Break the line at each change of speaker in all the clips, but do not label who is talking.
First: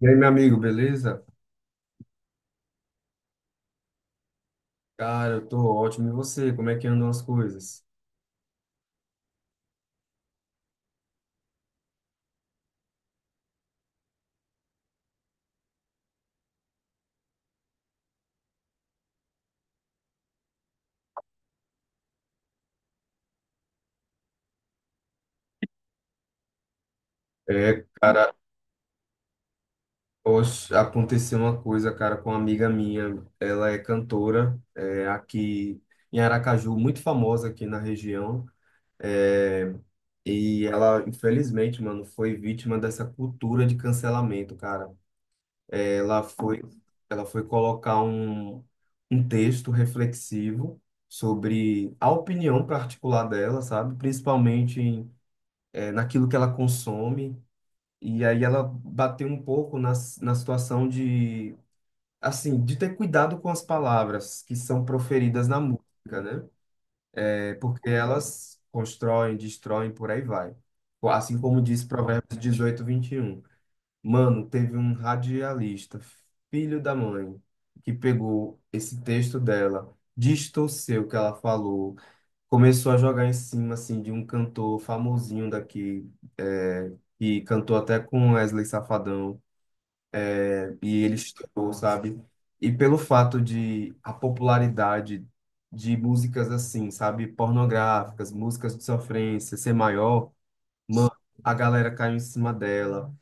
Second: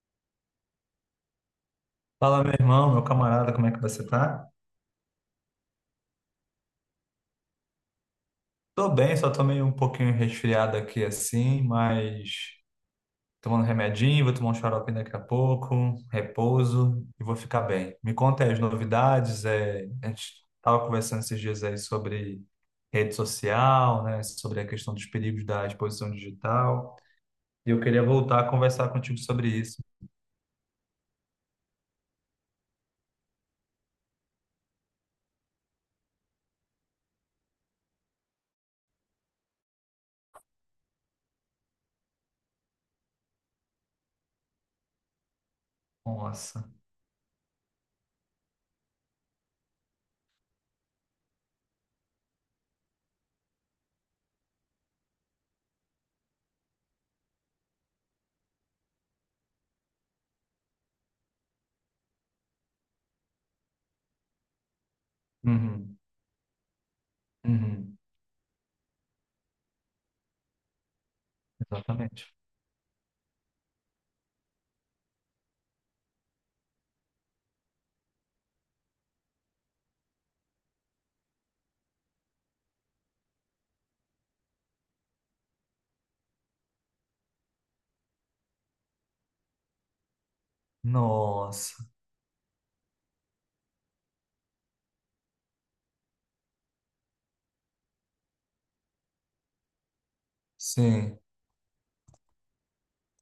E aí, meu amigo, beleza?
Fala, meu irmão, meu camarada, como é que você tá?
Cara, eu tô ótimo. E você? Como é que andam as coisas?
Tô bem, só tô meio um pouquinho resfriado aqui assim, mas tomando remedinho, vou tomar um xarope daqui a pouco, repouso e vou ficar bem. Me conta aí as novidades, a gente tava conversando esses dias aí sobre rede social, né, sobre a questão dos perigos da exposição digital, e eu
É,
queria
cara,
voltar a conversar contigo sobre isso.
hoje aconteceu uma coisa, cara, com uma amiga minha. Ela é cantora, aqui em Aracaju, muito famosa aqui na região. É, e ela, infelizmente, mano, foi vítima dessa cultura de cancelamento, cara. Ela foi,
Nossa.
ela foi colocar um texto reflexivo sobre a opinião particular dela, sabe? Principalmente em naquilo que ela consome. E aí ela bateu um pouco na situação de, assim, de ter cuidado com as palavras que são proferidas na
Uhum,
música, né? É porque
uhum.
elas constroem, destroem, por aí vai. Assim como diz
Exatamente.
Provérbios 18:21. Mano, teve um radialista, filho da mãe, que pegou esse texto dela, distorceu o que ela falou, começou a jogar em cima assim de um cantor famosinho daqui, é, que cantou até com Wesley Safadão, né? E ele estourou,
Nossa.
sabe? E pelo fato de a popularidade de músicas assim, sabe, pornográficas, músicas de sofrência ser maior, ma-
Sim,
a galera caiu em cima dela.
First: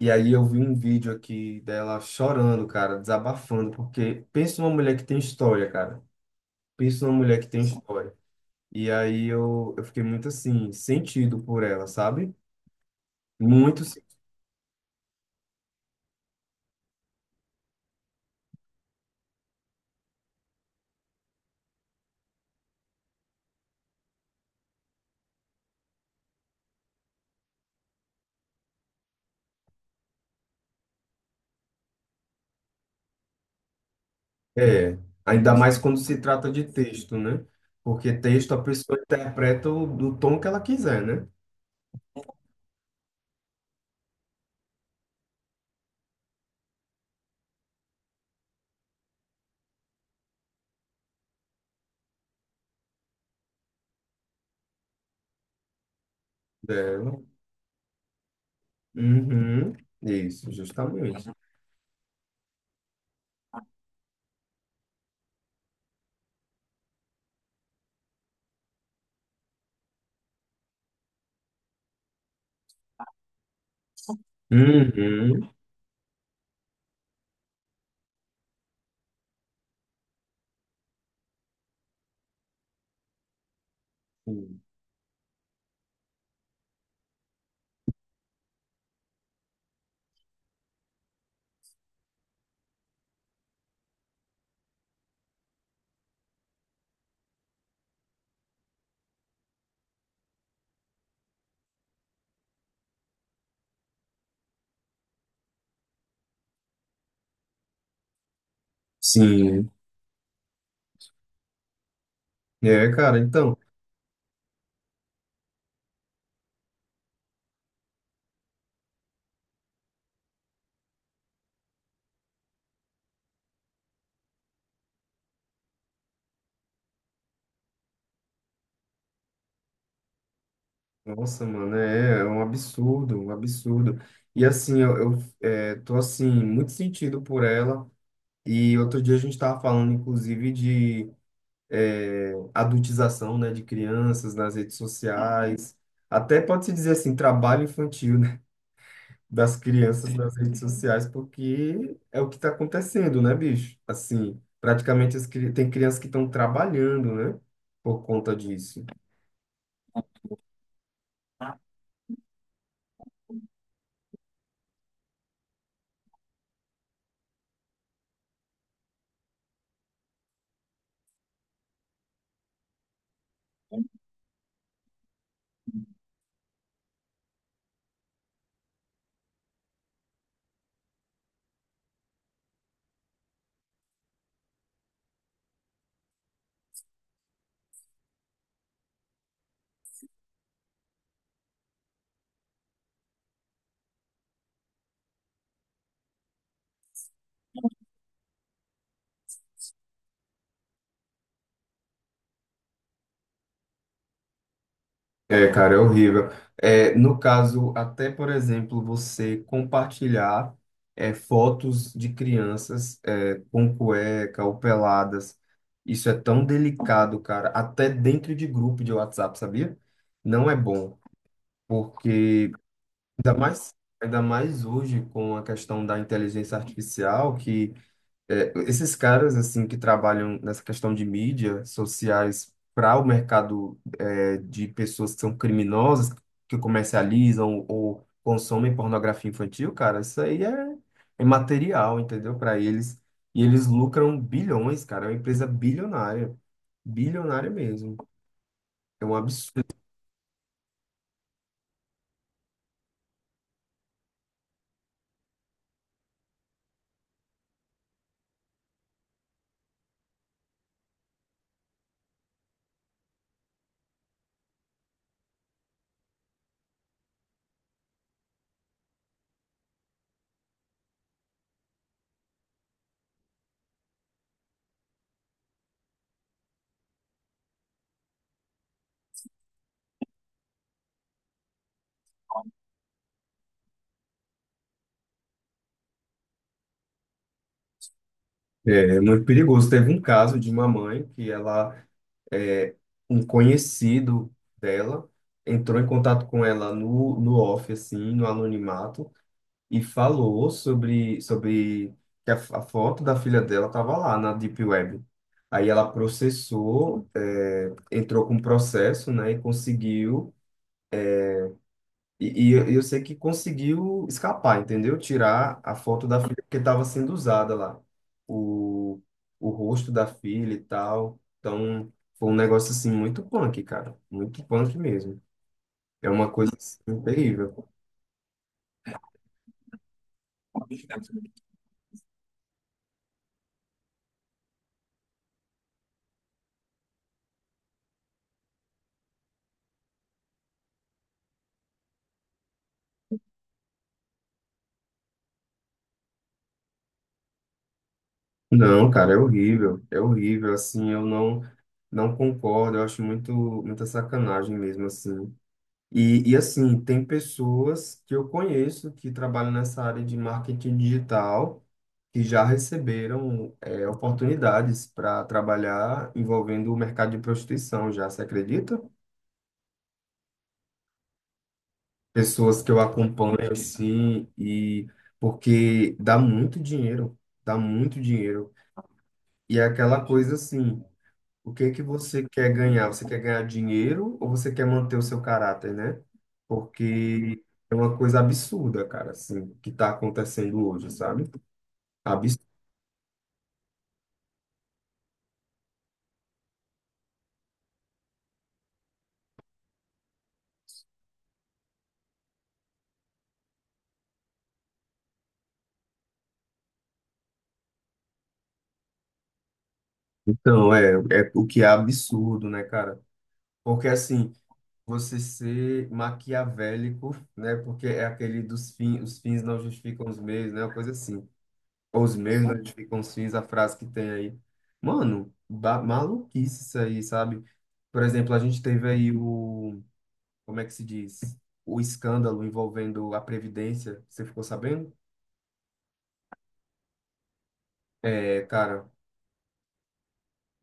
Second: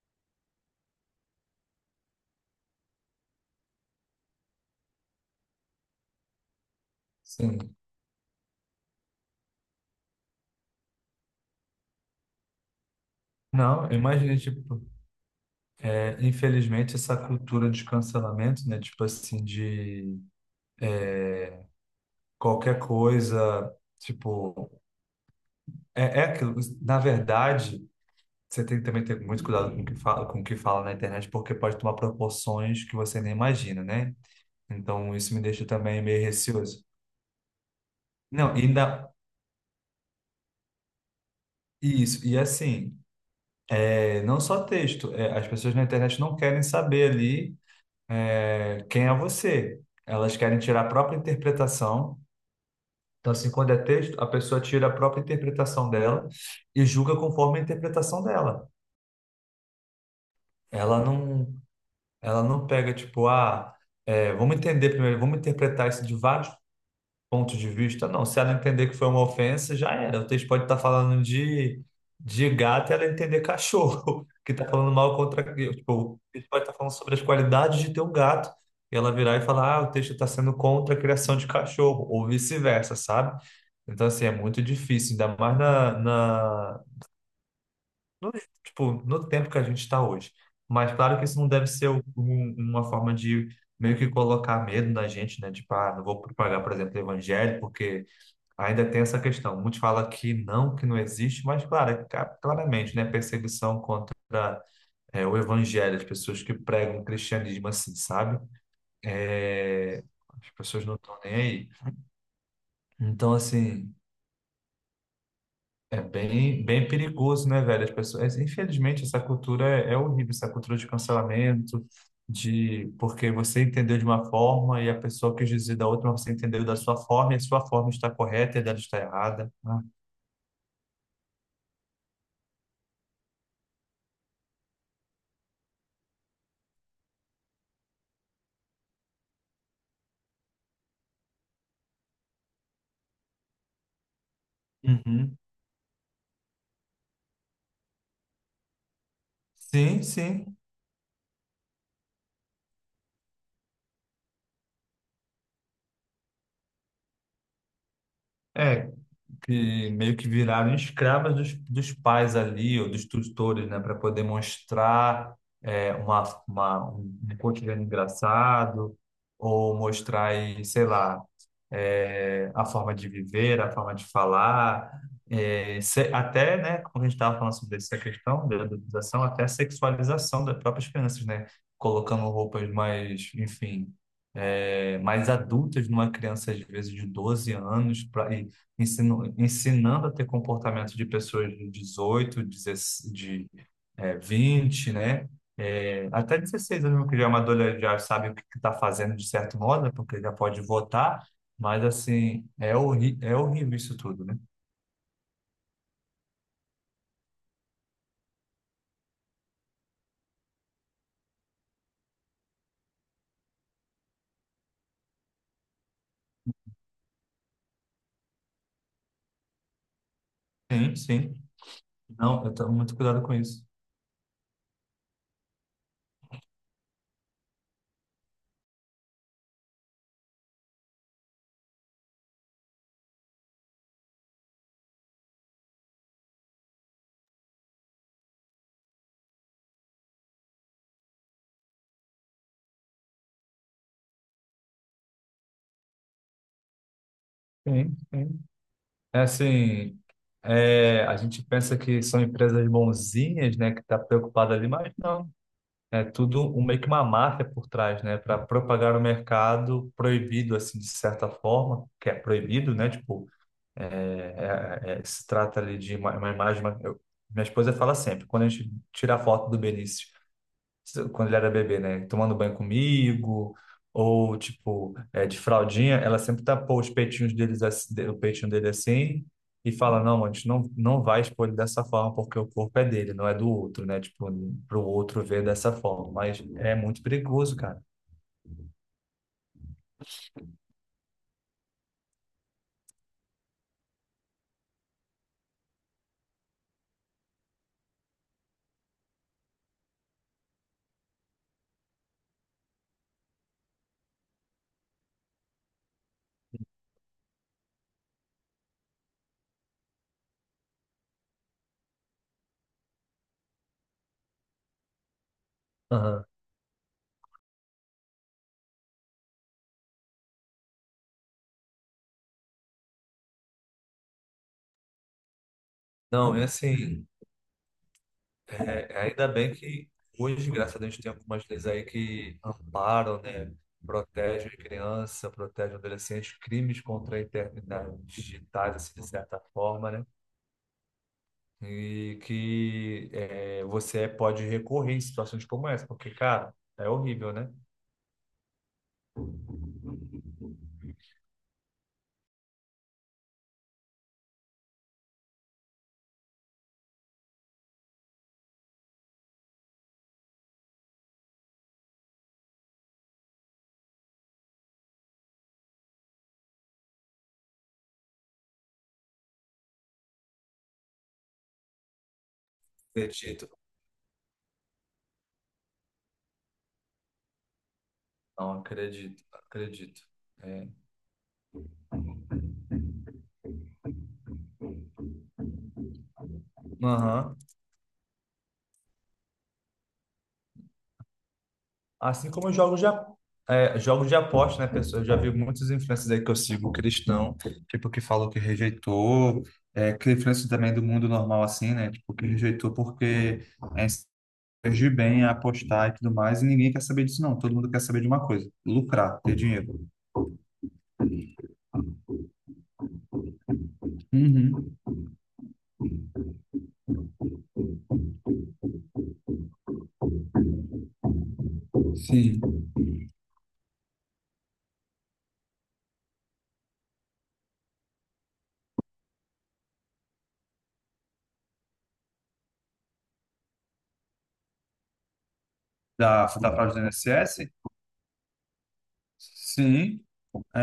E aí eu vi um vídeo aqui dela chorando, cara, desabafando, porque pensa numa mulher que tem história, cara. Pensa numa mulher que tem
sim.
história. E aí eu fiquei muito assim, sentido por ela, sabe? Muito,
Não,
sen-
imagina, tipo, infelizmente essa cultura de cancelamento, né? Tipo assim, de qualquer coisa, tipo, é aquilo. Na verdade, você tem que também ter muito cuidado com o que fala, com o que fala na internet, porque pode tomar proporções que você nem imagina, né?
É,
Então, isso me
ainda
deixa
mais quando
também
se
meio
trata de
receoso.
texto, né? Porque texto
Não,
a pessoa
ainda
interpreta do tom que ela quiser, né?
isso. E assim, não só texto, as pessoas na internet não querem saber ali, quem é você. Elas querem tirar a própria interpretação. Então, assim, quando é texto, a pessoa tira a própria interpretação dela e julga
Dela.
conforme a interpretação dela.
Uhum. Isso,
Ela
justamente.
não, ela não pega, tipo, ah, vamos entender primeiro, vamos interpretar isso de vários ponto de vista, não. Se ela entender que foi uma ofensa, já era. O texto pode estar falando de gato e ela entender cachorro, que está falando mal contra.
Uhum.
Tipo, o texto pode estar falando sobre as qualidades de ter um gato. E ela virar e falar, ah, o texto está sendo contra a criação de cachorro, ou vice-versa, sabe? Então, assim, é muito difícil, ainda mais tipo, no tempo que a gente está hoje. Mas claro que isso não deve ser uma forma de meio que colocar medo na gente, né? Tipo, ah, não vou propagar, por exemplo, o evangelho, porque ainda tem essa questão. Muitos falam que não existe, mas claro, claramente, né, perseguição contra o evangelho, as pessoas que pregam o cristianismo assim, sabe?
Sim.
É, as pessoas não estão nem aí.
É, cara,
Então,
então,
assim, é bem, bem perigoso, né, velho? As pessoas, infelizmente, essa cultura é horrível, essa cultura de cancelamento, de porque você entendeu de uma forma e a pessoa quis dizer da outra, mas você entendeu da sua forma e a sua forma está correta e a dela está errada. Ah,
nossa, mano, é, é um absurdo, um absurdo. E assim, eu tô assim, muito sentido por ela. E outro dia a gente tava falando, inclusive, de adultização, né, de crianças nas redes
uhum.
sociais, até pode-se dizer assim, trabalho infantil, né, das
Sim,
crianças nas
sim.
redes sociais, porque é o que está acontecendo, né, bicho? Assim, praticamente tem crianças que estão trabalhando, né, por conta disso.
É, que meio que viraram escravas dos pais ali, ou dos tutores, né, para poder mostrar uma, um cotidiano engraçado, ou mostrar, aí, sei lá, a forma de viver, a forma de falar, até, né, como a gente estava falando sobre essa questão da adultização, até a sexualização das próprias crianças, né, colocando roupas mais, enfim, mais adultas numa criança, às vezes, de 12 anos, pra, e ensino, ensinando a ter comportamento de pessoas de 18, 16, de, 20, né, até 16 anos, que já é uma adolescente, já sabe o que está fazendo de certo modo, né, porque já pode votar, mas assim, é, horri é horrível isso tudo, né?
É, cara, é horrível. É, no caso, até por exemplo, você compartilhar fotos de crianças, é, com cueca ou peladas, isso é tão delicado, cara, até dentro de grupo de WhatsApp, sabia? Não é
Sim,
bom,
sim. Não,
porque
eu tomo muito cuidado com
ainda
isso.
mais, ainda mais hoje com a questão da inteligência artificial, que esses caras assim que trabalham nessa questão de mídia sociais para o mercado, é, de pessoas que são criminosas, que comercializam ou consomem pornografia infantil, cara, isso aí é, é material, entendeu? Para eles. E eles lucram bilhões, cara. É uma empresa bilionária. Bilionária mesmo.
Sim, sim.
É um
É
absurdo.
assim, a gente pensa que são empresas bonzinhas, né, que tá preocupada ali, mas não. É tudo um, meio que uma máfia por trás, né, para propagar o mercado proibido, assim, de certa forma, que é proibido, né, tipo, se trata ali de uma imagem. Minha esposa fala sempre, quando a gente tira a foto do Benício quando ele era bebê, né? Tomando banho comigo, ou tipo, de fraldinha, ela sempre tapou os peitinhos deles, o peitinho dele assim, e fala, não, a gente não, não vai expor ele dessa forma, porque o corpo é dele, não é do outro, né? Tipo, pro outro ver dessa forma. Mas é muito perigoso, cara.
É, é muito perigoso. Teve um caso de uma mãe que ela, é, um conhecido dela, entrou em contato com ela no off, assim, no anonimato, e falou sobre que a foto da filha dela estava lá na Deep Web. Aí ela processou, é, entrou com processo, né, e conseguiu. E eu sei que conseguiu escapar, entendeu? Tirar a foto da
Aham.
filha porque estava sendo usada lá. O, o rosto da filha e tal. Então, foi um negócio assim muito punk, cara. Muito punk mesmo. É uma
Não, é
coisa assim,
assim.
terrível.
É, ainda bem que hoje, graças a Deus, tem algumas leis aí que amparam, né? Protegem criança, protegem adolescentes, crimes contra a eternidade digitais, assim, de certa forma, né? E que é, você pode recorrer em situações como essa, porque, cara, é horrível, né?
Não, cara, é horrível. É horrível, assim, eu não não concordo. Eu acho muito muita sacanagem mesmo assim. E assim, tem pessoas que eu conheço que trabalham nessa área de marketing digital que já receberam, é, oportunidades para trabalhar envolvendo o mercado de prostituição, já se acredita? Pessoas que eu
Acredito.
acompanho assim e porque dá muito dinheiro, dá muito dinheiro.
Não, acredito,
E é
acredito.
aquela coisa
É.
assim, o que que você quer ganhar? Você quer ganhar dinheiro ou você quer manter o seu caráter, né?
Aham.
Porque é uma coisa absurda, cara, assim, que está acontecendo hoje, sabe?
Assim
Absurdo.
como jogos de, jogos de aposta, né, pessoal? Eu já vi muitas influências aí que eu sigo cristão, tipo, que falou que rejeitou, que influencers também do mundo normal, assim, né? Tipo, que rejeitou porque é, surgiu bem a apostar e tudo mais, e ninguém quer saber disso, não. Todo mundo quer saber de uma coisa: lucrar, ter dinheiro.
Então, é, é o que é absurdo, né, cara? Porque, assim,
Uhum.
você ser maquiavélico, né? Porque é aquele dos fins, os fins não justificam os meios, né? Uma coisa assim. Ou os meios não
Sim.
justificam os fins, a frase que tem aí. Mano, maluquice isso aí, sabe? Por exemplo, a gente teve aí o como é que se diz? O escândalo envolvendo a Previdência, você ficou sabendo?
Da fraude do INSS?
É, cara,
Sim,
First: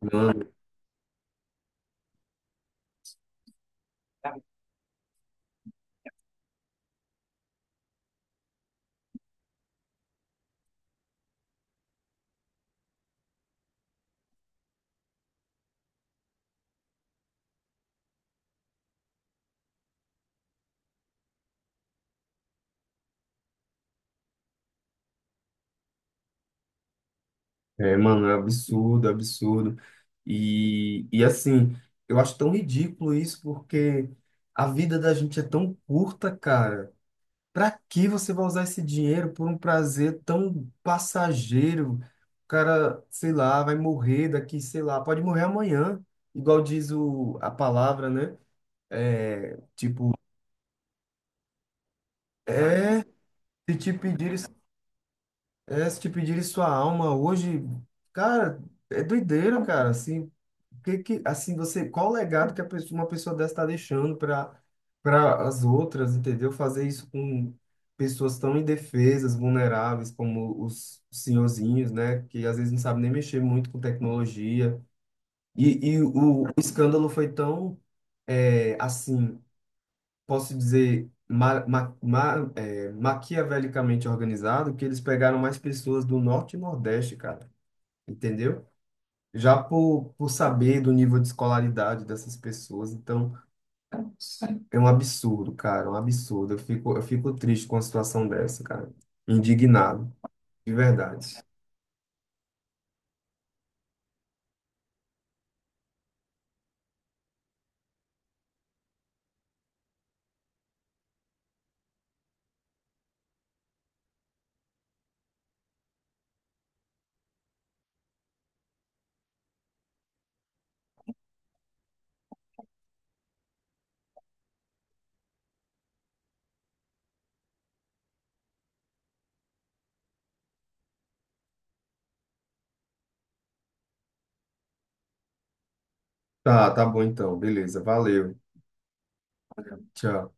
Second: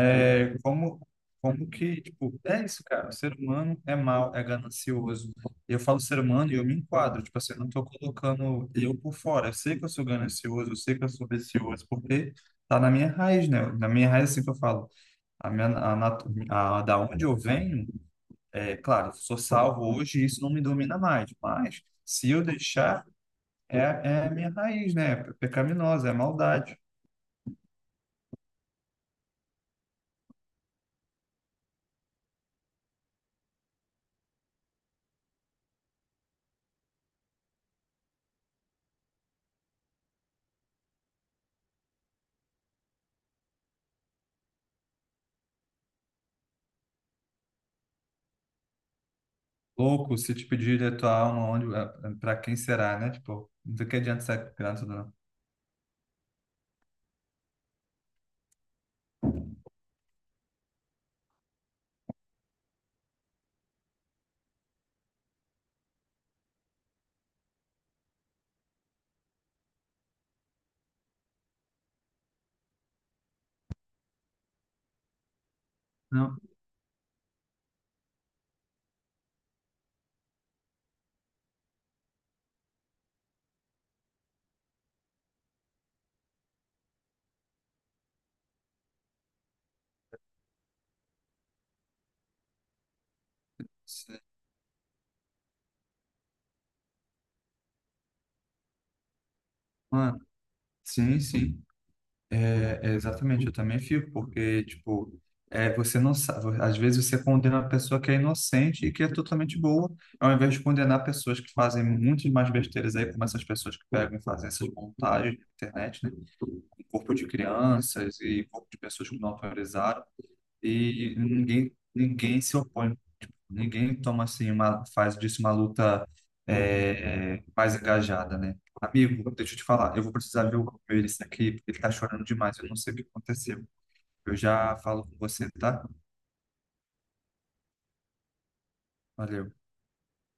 mano,
como que, tipo, é isso, cara. O ser humano é mau, é ganancioso. Eu falo ser humano e eu me enquadro. Tipo assim, eu não tô colocando eu por fora. Eu sei que eu sou ganancioso, eu sei que eu sou vicioso, porque tá na minha raiz, né? Na minha raiz, assim que eu falo. A minha, a, natu- a, da onde eu venho, é claro, eu sou salvo hoje e isso não me domina mais. Mas, se eu deixar, é a minha raiz, né? É pecaminosa, é maldade.
mano, é absurdo, absurdo. E assim, eu acho tão ridículo isso, porque a vida da gente é tão curta, cara. Pra que você vai usar esse dinheiro por um prazer tão passageiro? O cara, sei lá, vai morrer daqui, sei lá, pode morrer amanhã, igual diz o, a palavra, né? É, tipo,
Louco, se te pedir a tua alma, onde, para quem será,
é,
né? Tipo,
se
do
te
que adianta
pedirem
ser grato, não?
É, se te pedirem sua alma hoje, cara, é doideira, cara. Assim, que, assim você, qual o legado que a pessoa- uma pessoa dessa está deixando para para as outras, entendeu? Fazer isso com pessoas tão indefesas, vulneráveis, como os senhorzinhos, né? Que às vezes não sabem nem mexer muito com tecnologia. E
Não,
o escândalo foi tão, é, assim posso dizer, é, maquiavelicamente organizado, que eles pegaram mais pessoas do norte e nordeste, cara, entendeu? Já por saber do nível de escolaridade dessas pessoas, então
se-
é um absurdo, cara, é um absurdo. Eu fico triste com a situação dessa, cara. Indignado,
mano,
de
sim,
verdade.
sim. É, é exatamente, eu também fico, porque, tipo, você não sabe, às vezes você condena a pessoa que é inocente e que é totalmente boa, ao invés de condenar pessoas que fazem muitas mais besteiras aí, como essas pessoas que pegam e fazem essas montagens na internet, né? Corpo de crianças e corpo de pessoas que não autorizaram, e ninguém se opõe. Ninguém toma assim uma, faz disso uma luta mais engajada, né? Amigo, deixa eu te falar, eu vou precisar ver o meu aqui, porque ele tá chorando demais, eu não sei o que aconteceu. Eu já falo com você, tá?
Tá, tá bom então, beleza, valeu,
Valeu.
tchau.